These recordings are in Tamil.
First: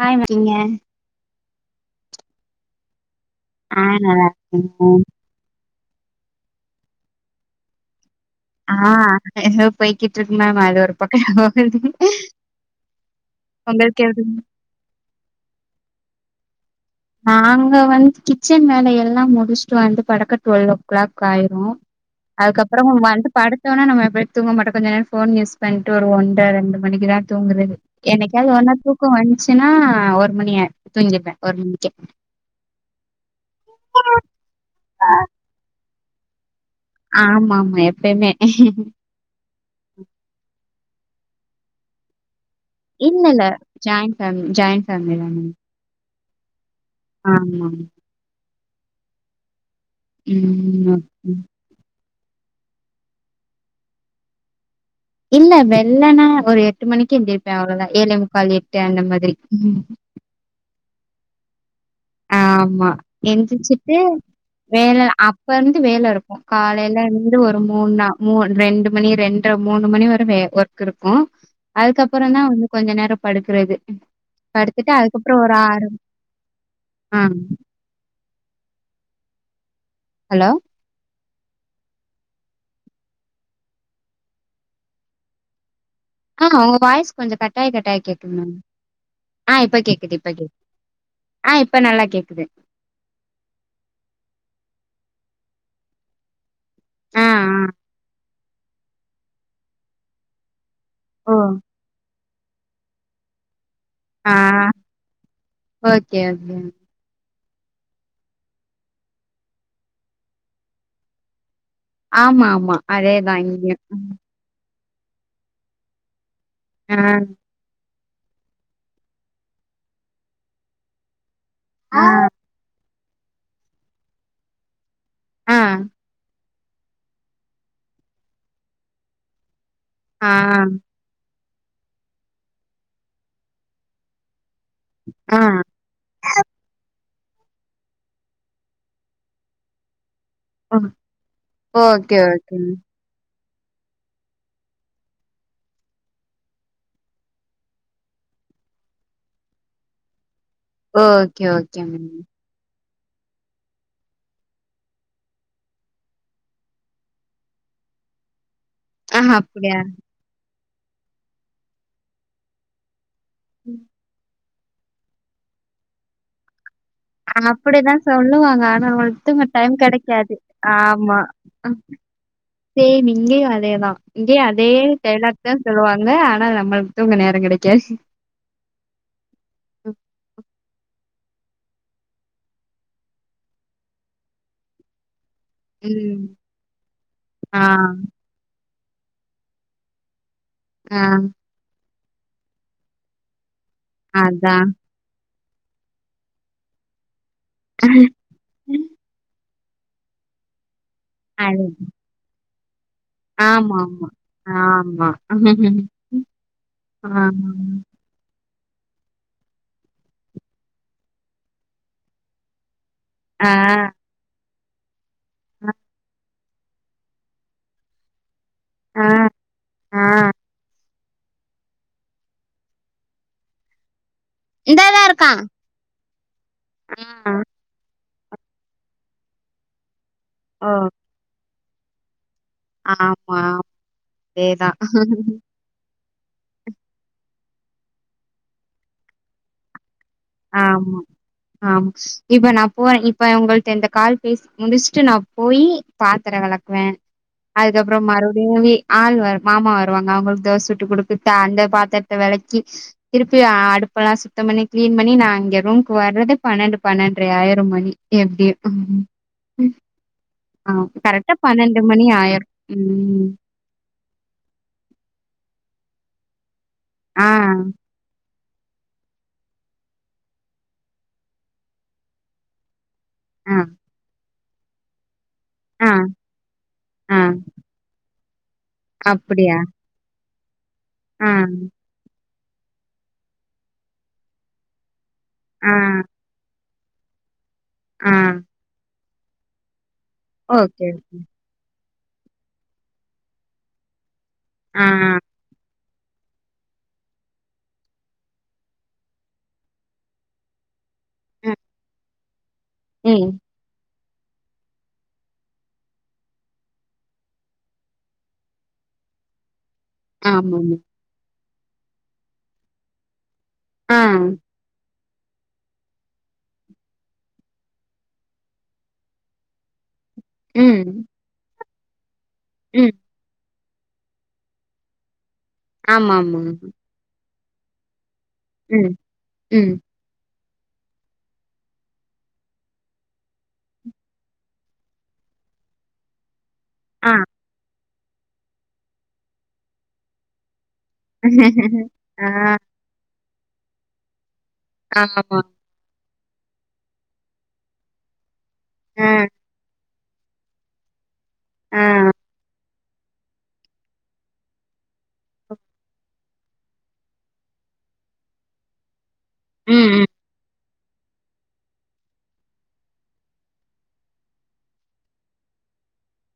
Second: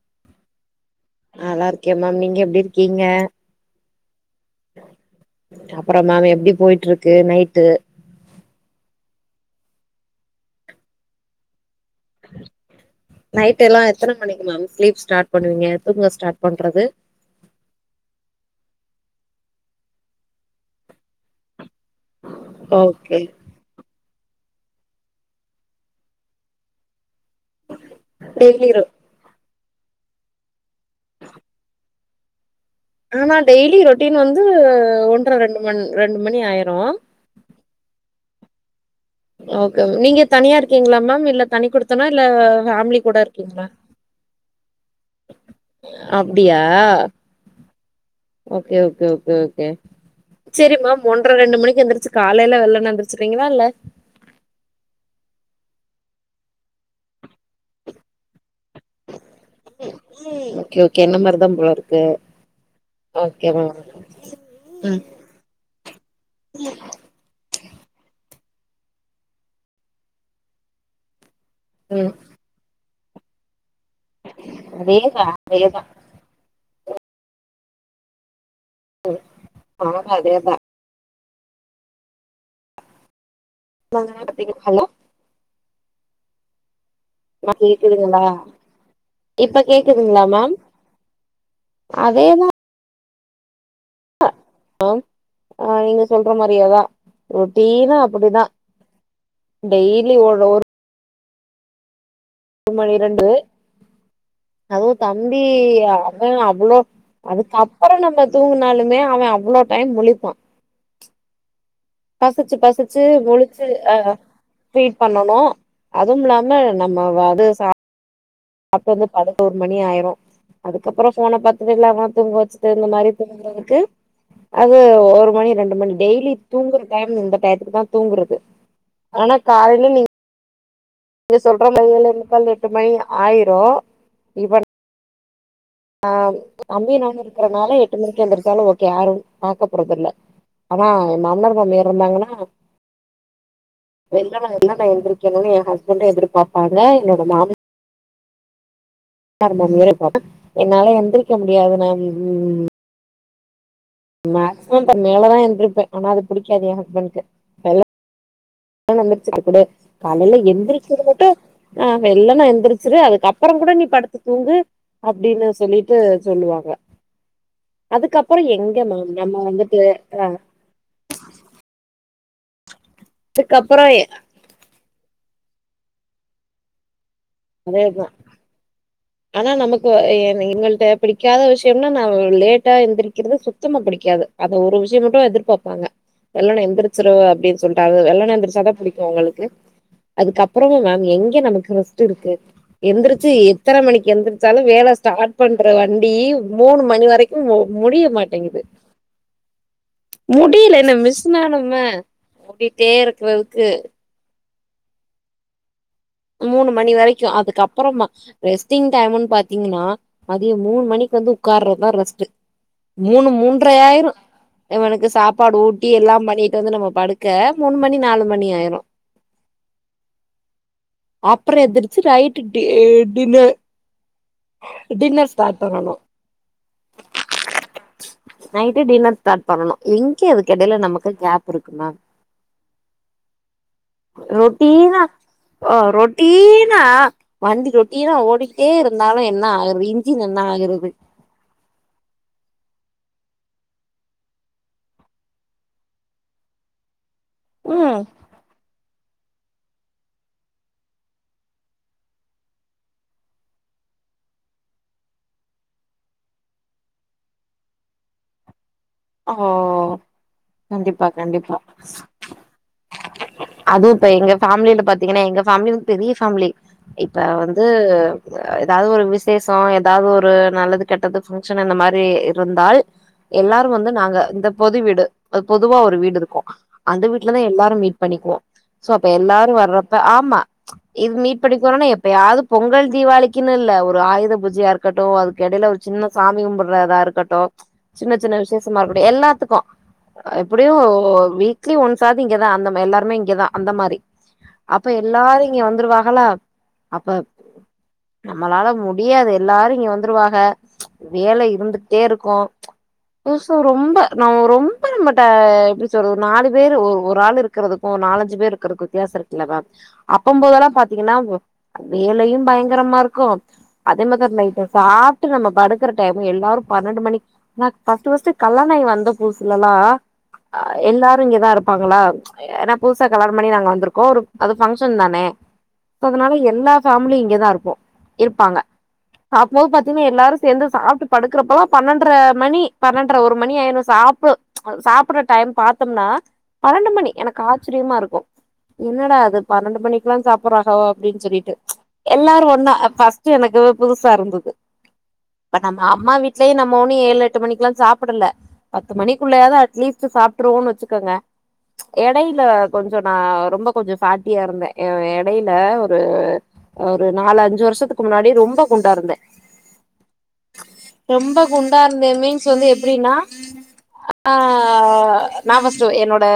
ஹாய் மரீங்க நல்லா இருக்கேன் மேம் நீங்க எப்டி இருக்கீங்க ஆ நல்லா இருக்கேன் அப்றோ மேம் எப்டி போய்ட்டு இருக்கு நைட்டு ஆ எதோ போய்க்கிட்டு இருக்கு மேம் அது ஒரு பக்கோ போகுது நைட் எல்லா உங்களுக்கு எத்தன எப்டி மணிக்கு மேம் ஸ்லீப் ஸ்டார்ட் பண்ணுவீங்க தூங்க ஸ்டார்ட் பண்றது நாங்க வந்து கிச்சன் வேலை எல்லா முடிச்சுட்டு வந்து படுக்க டுவெல்வ் ஓ கிளாக் ஆயிரு அதுக்கப்பறமும் ஓகே வந்து படுத்தொன்ன நம்ம எப்டி தூங்க மாட்டோ கொஞ்ச நேரோ ஃபோன் யூஸ் பண்ட்டு ஒரு ஒண்ற ரெண்டு மணிக்குதா தூங்குது என்னைக்காவது ஒரு டெய்லி நா ரொ தூக்கோ வந்ச்சுனா ஒரு மணி ஆ தூங்கிப்பே ஒரு மணி எ ஆனா டெய்லி ரொட்டீன் வந்து ஒன்றரை ரெண்டு மண் ரெண்டு மணி ஆயி ஆமாமா எப்பயமே ஓகே நீங்க தனியா இருக்கீங்களா மேம் இல்ல தனி குடுத்தனு இல்ல ஃபேமிலி கூட இல்லல்ல இருக்கீங்களா ஜாயிண்ட் ஃபேம்லி ஜாயிண்ட் ஃபேமிலி தாங்க அப்டியா ஆமா ஓகே ஓகே ஓகே ஓகே சரிமேம் ம் ஒன்ற ரெண்டு மணிக்கு எந்திரிச்சு காலையில வெள்ளனே எந்துச்சறீங்களா இல்ல இல்ல வெள்ளனா ஒரு எட்டு மணிக்கு எந்திரிப் அவ்ளோதா ஏழேமுக்கால் எட்டு அந்த மாதிரி ஓகே ஓகே என்ன மாரிதா போல இருக்கு ஆமா ஓகே மேம் எந்திர்ச்சிட்டு ம் வேல அப்ப இருந்து வேல இருக்கு காலையில இருந்து ஒரு மூண் நா முண் ரெண்டு மணி ரெண்டற மூணு மணி வர வே ஒர்க் இருக்கு ம் அதுக்கப்புற தா வந்து கொஞ்ச நேரோ படுக்கறது படுத்துட்டு அதேதா அதுக்குப்பற ஒரு அதேதா ஆறு ஆஹ் ம் நானு அதேதா நாங்கனா பாத்தீங்க ஹலோ ஆஹ் உங்க வாய்ஸ் கொஞ்சோ மா கட்டாய் கட்டாய் கேக்குதுங்களா கேக்குது மேம் ஆஹ் இப்ப கேக்குது கேக்குதுங்களா இப்ப மேம் கேக்குது ஆஹ் இப்ப நல்லா அதேதா கேக்குது ஓம் ஆஹ் நீங்க சொல்ற மாரியேதா ஆ ஆ. ரொட்டீனா அப்புடிதா டெய்லி ஒட்ற ஒர் ஓ ஒரு மணி இரண்டு ஆ அதுவு தம்பி ஓகே அவ ஓகே. அவ்ளோ அதுக்கப்றோ நம்ப தூங்குனாலுமே அவ அவ்ளோ டைம் முழிப்பா ஆமா பசிச்சு ஆமா. பசிச்சு அதேதான் முழிச்சு இங்கயும். அஹ் பீட் பண்ணனு அதுவும் இல்லாம நம்ம ஆ. அது சாப் அப்ப வந்து பதினொரு மணி ஆயிரு அதுக்கப்றோ போன பாத்துட்டு இல்ல ஆ அவன தூங்க வச்சுட்டு இந்த மாரி துங்குறதுக்கு அது ஒரு மணி ஆ ரெண்டு மணி டெய்லி தூங்குற டைம் இந்த டயத்துக்கு தான் தூங்குறது ஆனா கால் ஆஹ் நீ சொல்ற மாரி ஏழேமுக்கால் எட்டு மணி ஆயிரு இவன் ஆஹ் க்கறனால எட்டு மணிக்கு எந்துருச்சாலு ஓகே ஆரும் பாக்க போறதில்ல ஆனா என் மாம்னார் மாமியார் ஓகே இருந்தாங்கனா ஓகேங்க வெள்ளனோ‌ எல்லா நா எந்திரிக்கணு என் ஹஸ்பண்டு எதிர்பாப்பாங்க என்னோட மாமி னாரு மாமியாரு இருப்பாங்க என்னால எந்திரிக்க ஓகே முடியாது ஓகே நால் மேம் ம் மேக்சிமம் பர் மேலதான் எந்திருப்பேன் ஆனா அது புடிக்காது என் ஹஸ்பண்ட்க்கு வெள்ள ளனோ ஆ எந்திரிச்சுட்டு குடு அப்டியா காலையில எந்திரிக்றது மட்டு ஆஹ் வெள்ளனா எந்திரிச்சுரு அதுக்குகப் பறோ கூட நீ படுத்து தூங்கு அப்புடின்னு சொல்லிட்டு சொல்லுவாங்க அப்புடித்தான் அதுக்கப்புறம் சொல்லுவாங்க எங்க ஆனா மேம் நம்ம உங்ளுக்தூங்க டைம் வந்துட்டு அ கெடைக்காது ஆமா சேம் இங்கயு அதுக்கப்புறம் அதேதா எ- இங்கேயு அதே டய்லாக் தா சொல்லுவாங்க ஆனா நம்பள்க் தூங்க நேரோ கெடைக்காது அதேதான் ஆனா நமக்கு என் எங்கள்ட்ட பிடிக்காத விஷயம்னா நா லேட்டா எந்திரக்கிறது சுத்தமா புடிக்காது அது ஒரு விஷயம் மட்டு எதிர்ப் பாப்பாங்க ம் வெள்ளன எந்திரிச்சிரு அப்புடின்னு ஆ சொல்லிட்டு வெள்ளன எந்திரிச்சாதான் புடிக்கு அவங்களுக்கு அதுக்கப்றோ ஆ மேம் எங்க நமக்கு ரெஸ்ட்டு இருக்கு எந்திரிச்சி எத்தன மணிக்கு அதா எந்திரிச்சாலு வேல ஸ்டார்ட் பண்ற வண்டி மூணு மணி வரைக் முடிய மாட்டிங்குது முடியல மிஷினாஹ் அது நம்ம ட்டே இருக்கறதுக்கு ஆமா ஆமா ஆமா மூணு மணி வரைக்கு ஆமா அதுக்கப்பறமா ரெஸ்ட்டிங் டைமுன்னு பாத்தீங்கன்னா மதியம் மூனு மணிக்கு வந்து உட்கார்றதுதா ரெஸ்ட்டு மூனு ஆ மூன்ற ஆயிரு இவனுக்கு சாப்பாடு ஊட்டி எல்லா பண்ணி ட்டு வந்து நம்ம படுக்க மூனு மணி நாலு மணி ஆயிரு ஆ ஆ அப்பறோ எந்திரிச்சு ரைட்டு டி டின்னர் இந்தாதா டின்னர் இருக்கா ஸ்டார்ட் பண்ணணு ஆ நைட்டு டின்னர் ஸ்டார்ட் பண்ணணு எங்க ஓ இதுக்கெடையில நமக்கு கேப் இருக்கு மேம் ஆமா அதேதா ரொட்டீனா ஆ ரொட்டீனா வண்டி ரொட்டீனா ஓடிக்கிட்டே இருந்தாலு என்னா ஆயிருது ஆமா ஆமா இப்ப நா போற இப் இப்ப உங்கள்ட்ட இந்த கால் பேசி முடிச்சுட்டு நா போய் பாத்துரோ வெலக்குவ அதுக்கப்றோ ம் மறுபடியுமே ஆள் வர மாமா வருவாங்க அவுங்களுக்கு தோச சுட்டு குடுத்துட்டு அந்த பாத்தரத்த வெலக்கி திருப்பி அடுப் இப்பல்லா சுத்தம் பண்ணி கிளீன் பண்ணி நா இங்க ரூம்க்கு வர்றது பன்னெண்டு பன்னெண்ட்ர ஆயிரு மணி எப்டியு ஓ ஆ கண்டிப்பா கரெக்டா கண்டிப்பா மணி ஆயிரும். ம். அதுவு இப்ப எங்க ஃபேமிலில பாத்தீங்கன்னா எங்க ஃபேமிலியு பெரிய ஃபேமிலி இப்ப ஆ, வந்து ஏதாவது ஒரு விசேஷ ஏதாவது ஒரு நல்லது கெட்டது ஃபங்க்ஷன் அந்த மாரி இருந்தால் ஆ, எல்லாரும் வந்து நாங்க இந்த பொது வீடு இப்ப பொதுவா ஆ, ஒரு வீடு இருக்கும் அந்த ஆ. வீட்லதா எல்லாரு மீட் பண்ணிக்குவோ சோ அப்ப எல்லாரு அப்படியா? வர்றப்ப ஆமா இது ஆ, மீட் பண்ணிக்கோணுன்னா எப்பயாது பொங்கல் தீபாளளிக்குன்னு இல்ல ஒரு ஆயுத பூஜையா இருக்கட்டு அதுக்கு எடையில ஆ, ஒரு சின்ன சாமி கும்புட்றதா இருக்கட்டு ஆ. சின்ன சின்ன விசேஷமா இருக்கட்டு எல்லாத்துக்கு எப்டியு ஓ ஓகே. வீக்லி ஒன் சாது இங்கதா அந்தமா எல்லாருமே இங்கதா அந்தமாரி ஆ அப்ப எல்லாரு இங்க வந்துருவாங் ல்லா அப்ப நம்மளால முடியாது எல்லாரு இங்க வந்துருவாக வேலை ம் இருந்துட்டே இருக்கு ம் டுசு ரொம்ப நா ரொம்ப நம்மட்ட எப்டி சொல்றது நாலு பேரு ஒரு ஒரு ஆளு இருக்கறதுக்கும் நாலஞ்சு பேர் இருக்கறதுக்கு வித்தியாச இருக்குல்லவா அப்பம் போதெல்லா ஆமாமா பாத்தீங்கன்னா‌ வே வேலையு பயங்கரமா இருக்கு ஆ அதே மாரிதா நைட்டு சாப்ட்டு நம்ம படுக்கிற டைம் எல்லாரு பன்னெண்டு மணிக் நக் ஃபஸ்ட்டு ஃபஸ்ட்டு கல்யாணாயி வந்த புதுசலல்லா ஆ ம் எல்லாரு இங்கதா இருப்பாங்களா ஏன்னா ம் புதுசா கல்யாணம் பண்ணி நாங்க வந்துருக்கோ ஒரு அது ஃபங்க்ஷன் தானே க்கதுனால ஆமாமா எல்லா ஃபேமிலியும் இங்கதா இருக்கு இருப்பாங்க ம் அப்போ வந்து ம் பாத்தீங்கன்னா எல்லாரு சேந்து சாப்ட்டு படுக்கறப்பல்லா பன்னெண்ட்ர மணி பன்னெண்ட்ர ஒரு மணி ஆயிரு சாப்டு சாப்புற டைம் பாத்தோம்னா பன்னெண்டு மணி ஆ எனக்கு ஆச்சரியமா இருக்கு என்னடா இது பன்னெண்டு மணிக்கெல்லா சாப்புட்றா க அப்டின்னு சொல்லிட்டு ஆ எல்லாரு ஒன்னா ஆ ஃபஸ்ட்டு எனக்கு புதுசா இருந்துது ஆமா இப்ப நம்ம அம்மா வீட்லயே நம்ம ஒன்னும் ஏழு எட்டு மணிக்கெல்லா சாப்புடல பத்து ஆ மணிக்குள்ளேயாது அட்லீஸ்ட்டு சாப்ட்டுருவோன்னு வச்சுக்கோங்க ஆ எடையில கொஞ்ச நா ரொம்ப கொஞ்ச ஃபேட்டியா இருந்த ஆ எடையில ஒரு ஒரு நாலு அஞ்சு வருஷத்துக்கு முன்னாடி ரொம்ப குண்டா இருந்த ம் ம் ரொம்ப குண்டா இருந்தே மீன்ஸ் வந்து எப்டின்னா ஆ நா ஃபஸ்ட்டு என்னோட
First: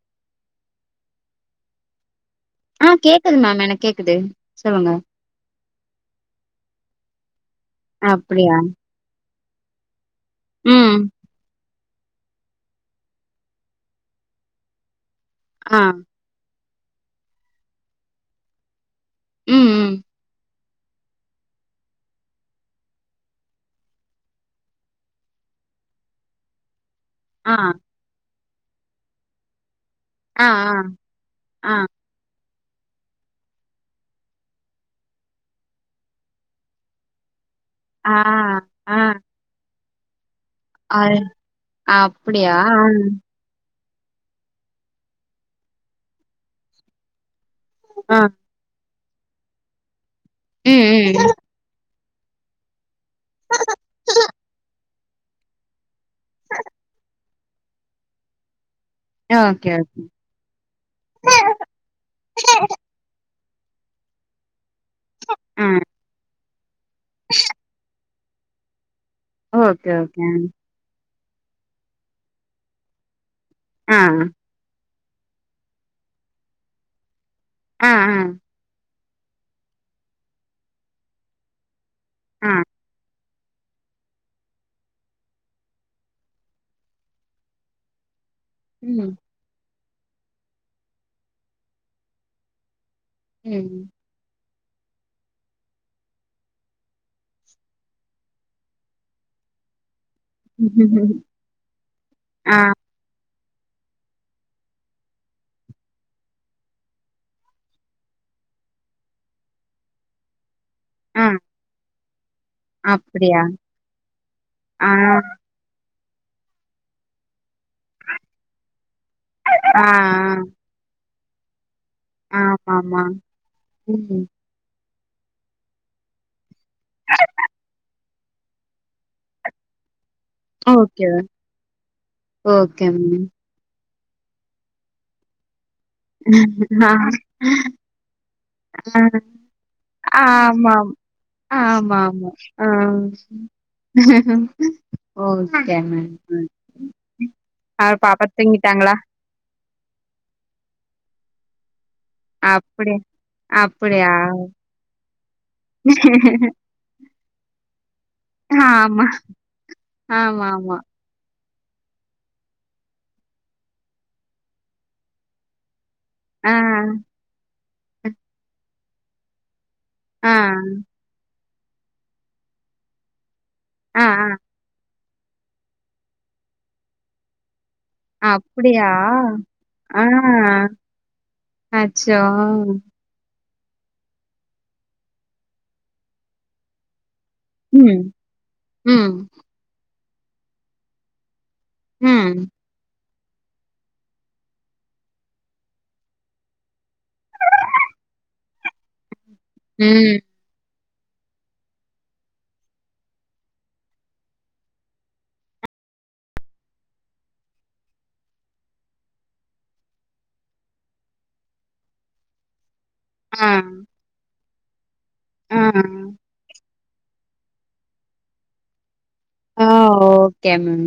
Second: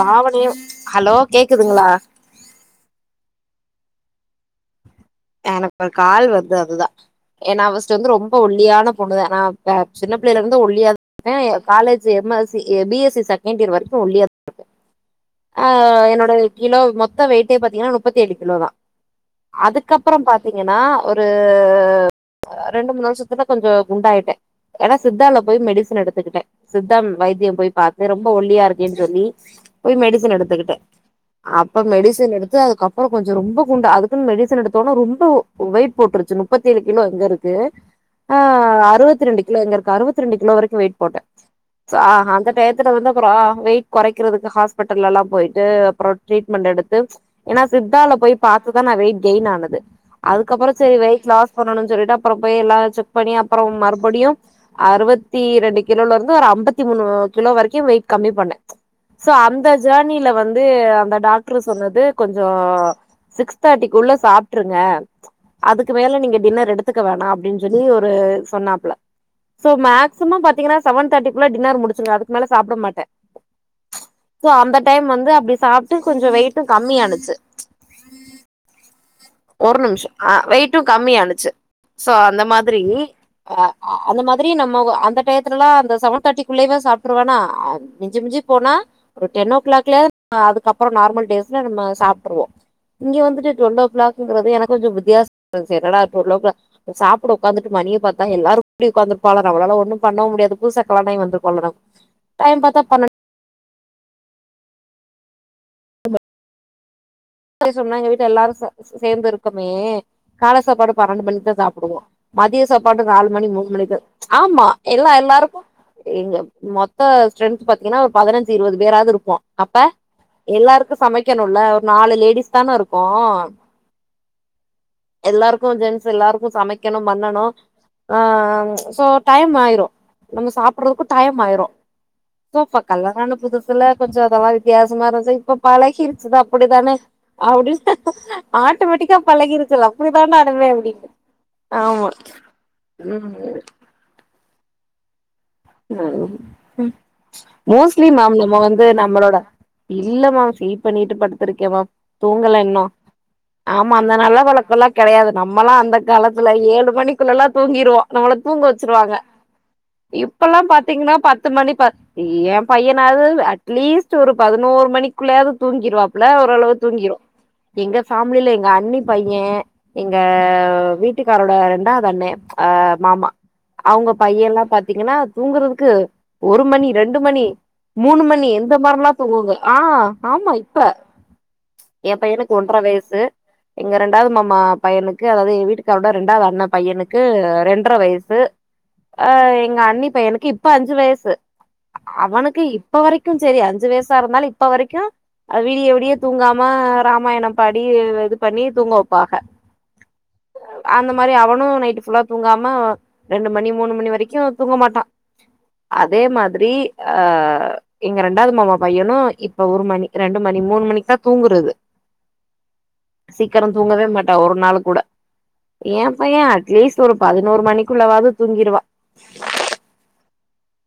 பாவனையு ஹலோ கேக்குதுங்களா ஆ ஆ கேக்குது மேம் எனக்கு கேக்குது சொல்லுங்க எனக் ஒரு கால் வருது அதுதா ஏன்னா ஃபஸ்ட்டு வந்து ரொம்ப அப்டியா ஒல்லியான பொண்ணுதா நா இப்ப சின்னப் பிள்ளையில இருந்து ம் ஒல்லியாருந்த காலேஜு எம்எஸ்சி ஏ பிஎஸ்சி செகண்ட் இயர் வரைக்கு ஒல்லியதா இருப்ப ஆ என்னோட கிலோ மொத்த வெயிட்டே பாத்தீங்கன்னா முப்பத்தேழு கிலோதா ம் ம் க்கப்பறம் பாத்தீங்கன்னா ஒரு ரெண்டு மூணு வருஷத்துல கொஞ்ச குண்டாயிட்டே ஏன்னா சித்தால போய் மெடிசன் எடுத்துக்கிட்டே சித்தம் ஆ வைத்தியம் போய் பார்த்த ரொம்ப ஒல்லியா இருக்கேன்னு சொல்லி போய் மெடிசன் ஆ ஆ எடுத்துக்கிட்டே ஆ அப்ப மெடிசன் எடுத்து அதுக்கப்புற கொஞ்சம் ரொம்ப குண்டு அதுக்குன்னு மெடிச எடுத் தணு ரொம்ப வெயிட் போட்டுருச்சு முப்பத்தி ஏழு கிலோ எங்க இருக்கு ஆ து ஆ அறுவத்தி ரெண்டு கிலோ எங்க இரு அறுவத் வத்தி ரெண்டு கிலோ வரைக்கு வெயிட் அது போட்டே அந்த அப்டியா டயத்துல வந்து அப்புற வெயிட் கொறைக்கிறதுக்கு ஹாஸ்பிட்டல்ல எல்லா போயிட்டு அப்புற ட்ரீட்மெண்ட் எடுத்து ஏன்னா சித்தால ஆ போய் பாத்துதா நா வெயிட் கெயின் ஆனது அதுக்கப்பற ம் சரி வெயிட் ம் லாஸ் பண்ணும்னு சொல்லிட்டா அப்புற போய் எல்லா செக் பண்ணி அப்புற மறுபடியு அறுவத்தி ரெண்டு கிலோல இருந்து ஒரு ஐம்பத்தி மூணு கிலோ வரைக்கு வெயிட் கம்மி பண்ணே சோ அந்த ஓகே ஓகே ஜேர்னில வந்து அந்த டாக்டரு சொன்னது கொஞ்சம் சிக் தேடிக்குள்ள சாப்பிட்டுருங்க ஆ அதுக்கு மேல நீங்க டின்னர் எடுத்துக்க வேணா அப்டின்னு சொல்லி சொன்னாப்ல சோ ஓகே ஓகே மேக்சிமம் பாத்தீங்கன்னா செவன் தேட்டி டின்னர் முடிச்சு அதுக்கு மேல சாப்பிட மாட்டே ஆ சோ அந்த டைம் வந்து அப்படி சாப்ட்டு கொஞ்ச வெயிட்டு கம்மி ஆனுச்சு ஆ ஆ ஒரு நிமிஷ ஆ வெயிட்டு கம்மியானுச்சு சோ அந்த ஆ மாதிரி அந்த மாதிரி நம்ம அந்த டயத்துலாம் அந்த செவன் தேர்ட்டிக்குள்ளேயவே சாப்பிருவனா மிஞ்சு மிஞ்சு போனா ம் ஒரு டென் ஓ கிளாக்ல அதுக்கப்பற நார்மல் டேஸ்ல நம்ம சாப்பிட்டுருவோ இங்க வந்துட்டு டுவல் ம் ஓ கிளாக் எனக்கு கொஞ்சம் வித்தியாச இருந்துச்சு என்னடா லோக்ல சாப்பிட உக்காந்து மணி பாத்தா எல்லாரு இப்டி உக்காந் நம்பலால ஒண்ணு பண்ணவு முடியாது புதுச கல்யானம் வந்துருக்கோம்ல ஆ டைம் பாத்த பண்ணெண் சொன்னாங்க வீட்டு எல்லாரு சேர்ந்து இருக்குமே கால சாப்பாடு ஆ பன்னெண்டு மணிக்கு தான் சாப்பிடுவோ மதிய சாப்பாடு நாலு அப்டியா மணி மூணு மணிக்கு ஆமா ஆ எல்லா எல்லாருக்கு எங்க மொத்த ஸ்ட்ரென்த் பாத்தீங்கன்னா ஒரு பதினஞ்சு இருவது வேராவது இருக்கு அப்ப ஆ எல்லாருக்கு சமைக்கணுல்ல ஒரு நா ஆ லேடிஸ் தான இருக்கோ ஆமாமா ம் எல்லாருக்கு ஜென்ஸ் எல்லாருக்கு சமைக்கணு பன்னணு ஆ சோ டைம் ஆயிரு நம்ம சாப்பிடுறதுக்கு ஓகே டைம் ஆயிரு சோ அபா ஓகே கல்யாண மேம் ஆன புதுசில கொஞ்சம் அதமா வித்தியாசமா இருந்து இப்ப பழகிச்சது ஆ அப்டித்தான அப்படின்னு ஆட்டோமேட்டிக்கா பழகி இருச்சல்ல அப்டித்தான அனுமே அப்டின்னு ஆமா ஆமா ம் ஆ ஓகே மேம் ஆ மோஸ்ட்லி பாப்பா மேம் நம்ம வந்து தூங்கிட்டாங்களா நம்மளோட இல்ல மேம் ஃபீட் பண்ணிட்டு படுத்திருக்கேன்மா தூங்கல இன்னு அப்டி ஆமா அப்டியா அந்த நல்ல வழக்க எல்லா கெடையாது நம்மல்லா அந்த காலத்துல ஏழு மணிக்குள்ள எல்லா தூங்கிருவோ நம்மள தூங்க ஆமா வச்சிருவாங்க இப்பல்லா ஆமாமா பாத்தீங்கன்னா பக் பத்து மணி பத் ஏ பையனாவது அட்லீஸ்ட் ஒரு பதினோரு மணிக்குள்ளேயாவது தூங்கிருவாப் ல ஆ ஓரளவு தூங்கிறு எங்க ஃபேமிலில எங்க அண்ணி பைய எங்க ஆ வீட்டுக்காரோட ரெண்டாவதண்ணே அ மாமா ஆ அவங்க ஆ பையல்லா பாத்தீங்கன்னா தூங்குறதுக்கு ஒரு மணி ரெண்டு மணி மூணு மணி எந்த அப்டியா மாரில்லா தூங்குங்க ஆ ஆமா இப்ப எ அச்சோ பையனுக்கு ஒன்ர வயசு எங்க ரெண்டாவது மாமா பையனுக்கு அதாவது வீட்டுக்காரட ரெண்டாவது அண்ண பையனுக்கு ரெண்டரை ம் வயசு ம் ஆ எங்க அண்ணி பையனுக்கு இப்ப அஞ்சு வயசு ம் அவனுக்கு இப்ப வரைக்கு சரி அஞ்சு வயசா இருந்தாலு இப்ப வரைக்கு விடிய விடிய தூங்காம ராமாயண பாடி இது பண்ணி தூங்க வைப்பாக ம் அந்த மாரி அவனு நைட் ஃபுல்லா தூங்காம ரெண்டு மணி மூணு மணி வரைக்கு தூங்க மாட்டா அதே மாதிரி அ எங்க ரெண்டாது மாமா பையனு இப்ப ஒரு மணி ரெண்டு மணி மூணு மணிக்குதா தூங்குறது ஆ சீக்கர தூங்கவே மாட்டா ஒரு நாளு கூட ஆ ஏ பைய அட்லீஸ்ட் ஒரு பதினோரு மணிக்குள்ளவாது தூங்கிருவா ஆ ஓகே மேம்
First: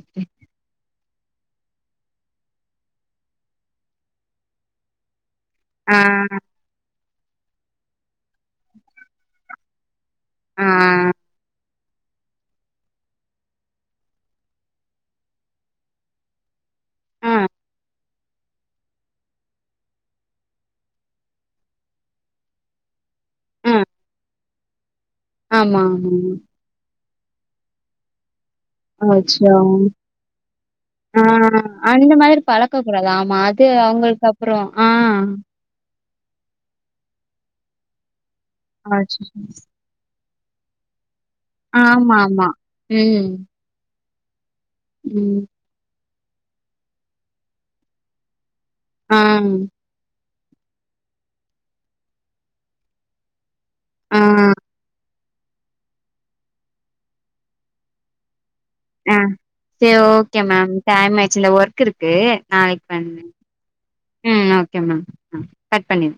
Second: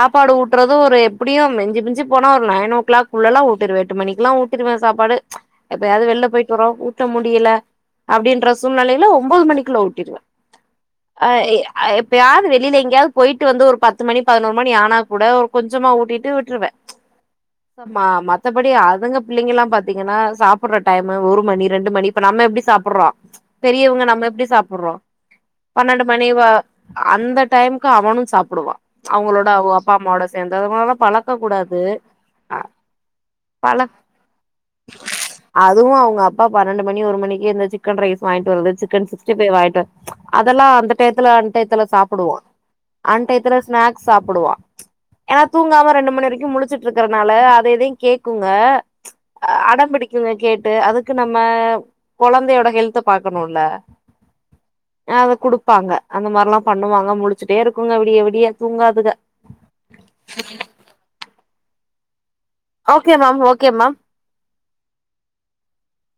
ஓகே ஊட்டுறது ஒரு எப்டியு மிஞ்சி மிஞ்சி போனா ஒரு நைன் ஓ க்ளாக்குள்ளலா ஊட்டிருவே எட்டு மணிக்குலா ஊட்டிருவே சாப்பாடு ஆ எப்பயாது வெள்ல போய்ட்டு வரோ ஊட்ட முடியல அப்டின்ற சூழ்நெலைல ஒம்பொது மணிக்குள்ள ஊட்டிருவே அ எப்பயாது வெளில எங்கையாது போய்ட்டு வந்து ஒரு பத்து மணி பதுனோரு மணி ஆனா கூட ஒரு கொஞ்சமா ஊட்டிட்டு விட்ருவே ஆ ஆ ம மத்தபடி அதுங்க பிள்ளைங்கலா பாத்தீங்கனா சாப்புட்ற டைமு ஒரு மணி ரெண்டு மணி இப்ப நா நம்ம எப்டி சாப்புட்றோ பெரியவங்க நம்ம எப்டி சாப்புட்டுறோ ஆமா பன்னெண்டு ஆமா மணி வா அந்த டைம்க்கு அவனு சாப்புடுவா அவங்களோட அச்சோ அவ ம் அப்பா அம்மாவோட சேந்து அதுனால அ பழக்க கூடாது அந்த மாரி பழக்க கூடாது ஆமா அது பழ அவங்களுக்கு அப்ற ஆ அதுவு அவங்க அப் அப்பா பன்னெண்டு மணி ஒரு மணிக்கு இந்த சிக்கன் ரைஸ் வாங்ட்டு வர்றது சிக்கன் சிக்ஸ்ட்டி அச்சச்சோ பை வாங்க்ட்டு அதெல்லா அந்த டை த்துல அண்டயத்துல ஆமா சாப்புடுவா ஆமா ம் அண்டயத்துல ஸ்னாக்ஸ் சாப்புடுவா ம் ஏனா தூங்காம ரெண்டு மணி வரைக்கு முழிச்சுட்ருக்கறனால அதயு இதயு கேக்குங் ஆ இப்ப அடம்பிடிக் [unintelligible] கேட்டு அதுக்கு நம்ம கொழந்தையோட ஹெல்த பாக்கணுல அ அத குடுப்பாங்க அந்த மாரிலா பண்ணுவாங்க முலிச்சுட்டே இருக்குங்க விடிய விடிய தூங்காதுக அ சேர் ஓகே மேம் டைம் ஆய்ச்சுல ஒர்க் இருக்கு நாளைக்கு பண் ஓகே மேம் ஓகே மேம் ம் ஓகே மேம் கட் பண்ணி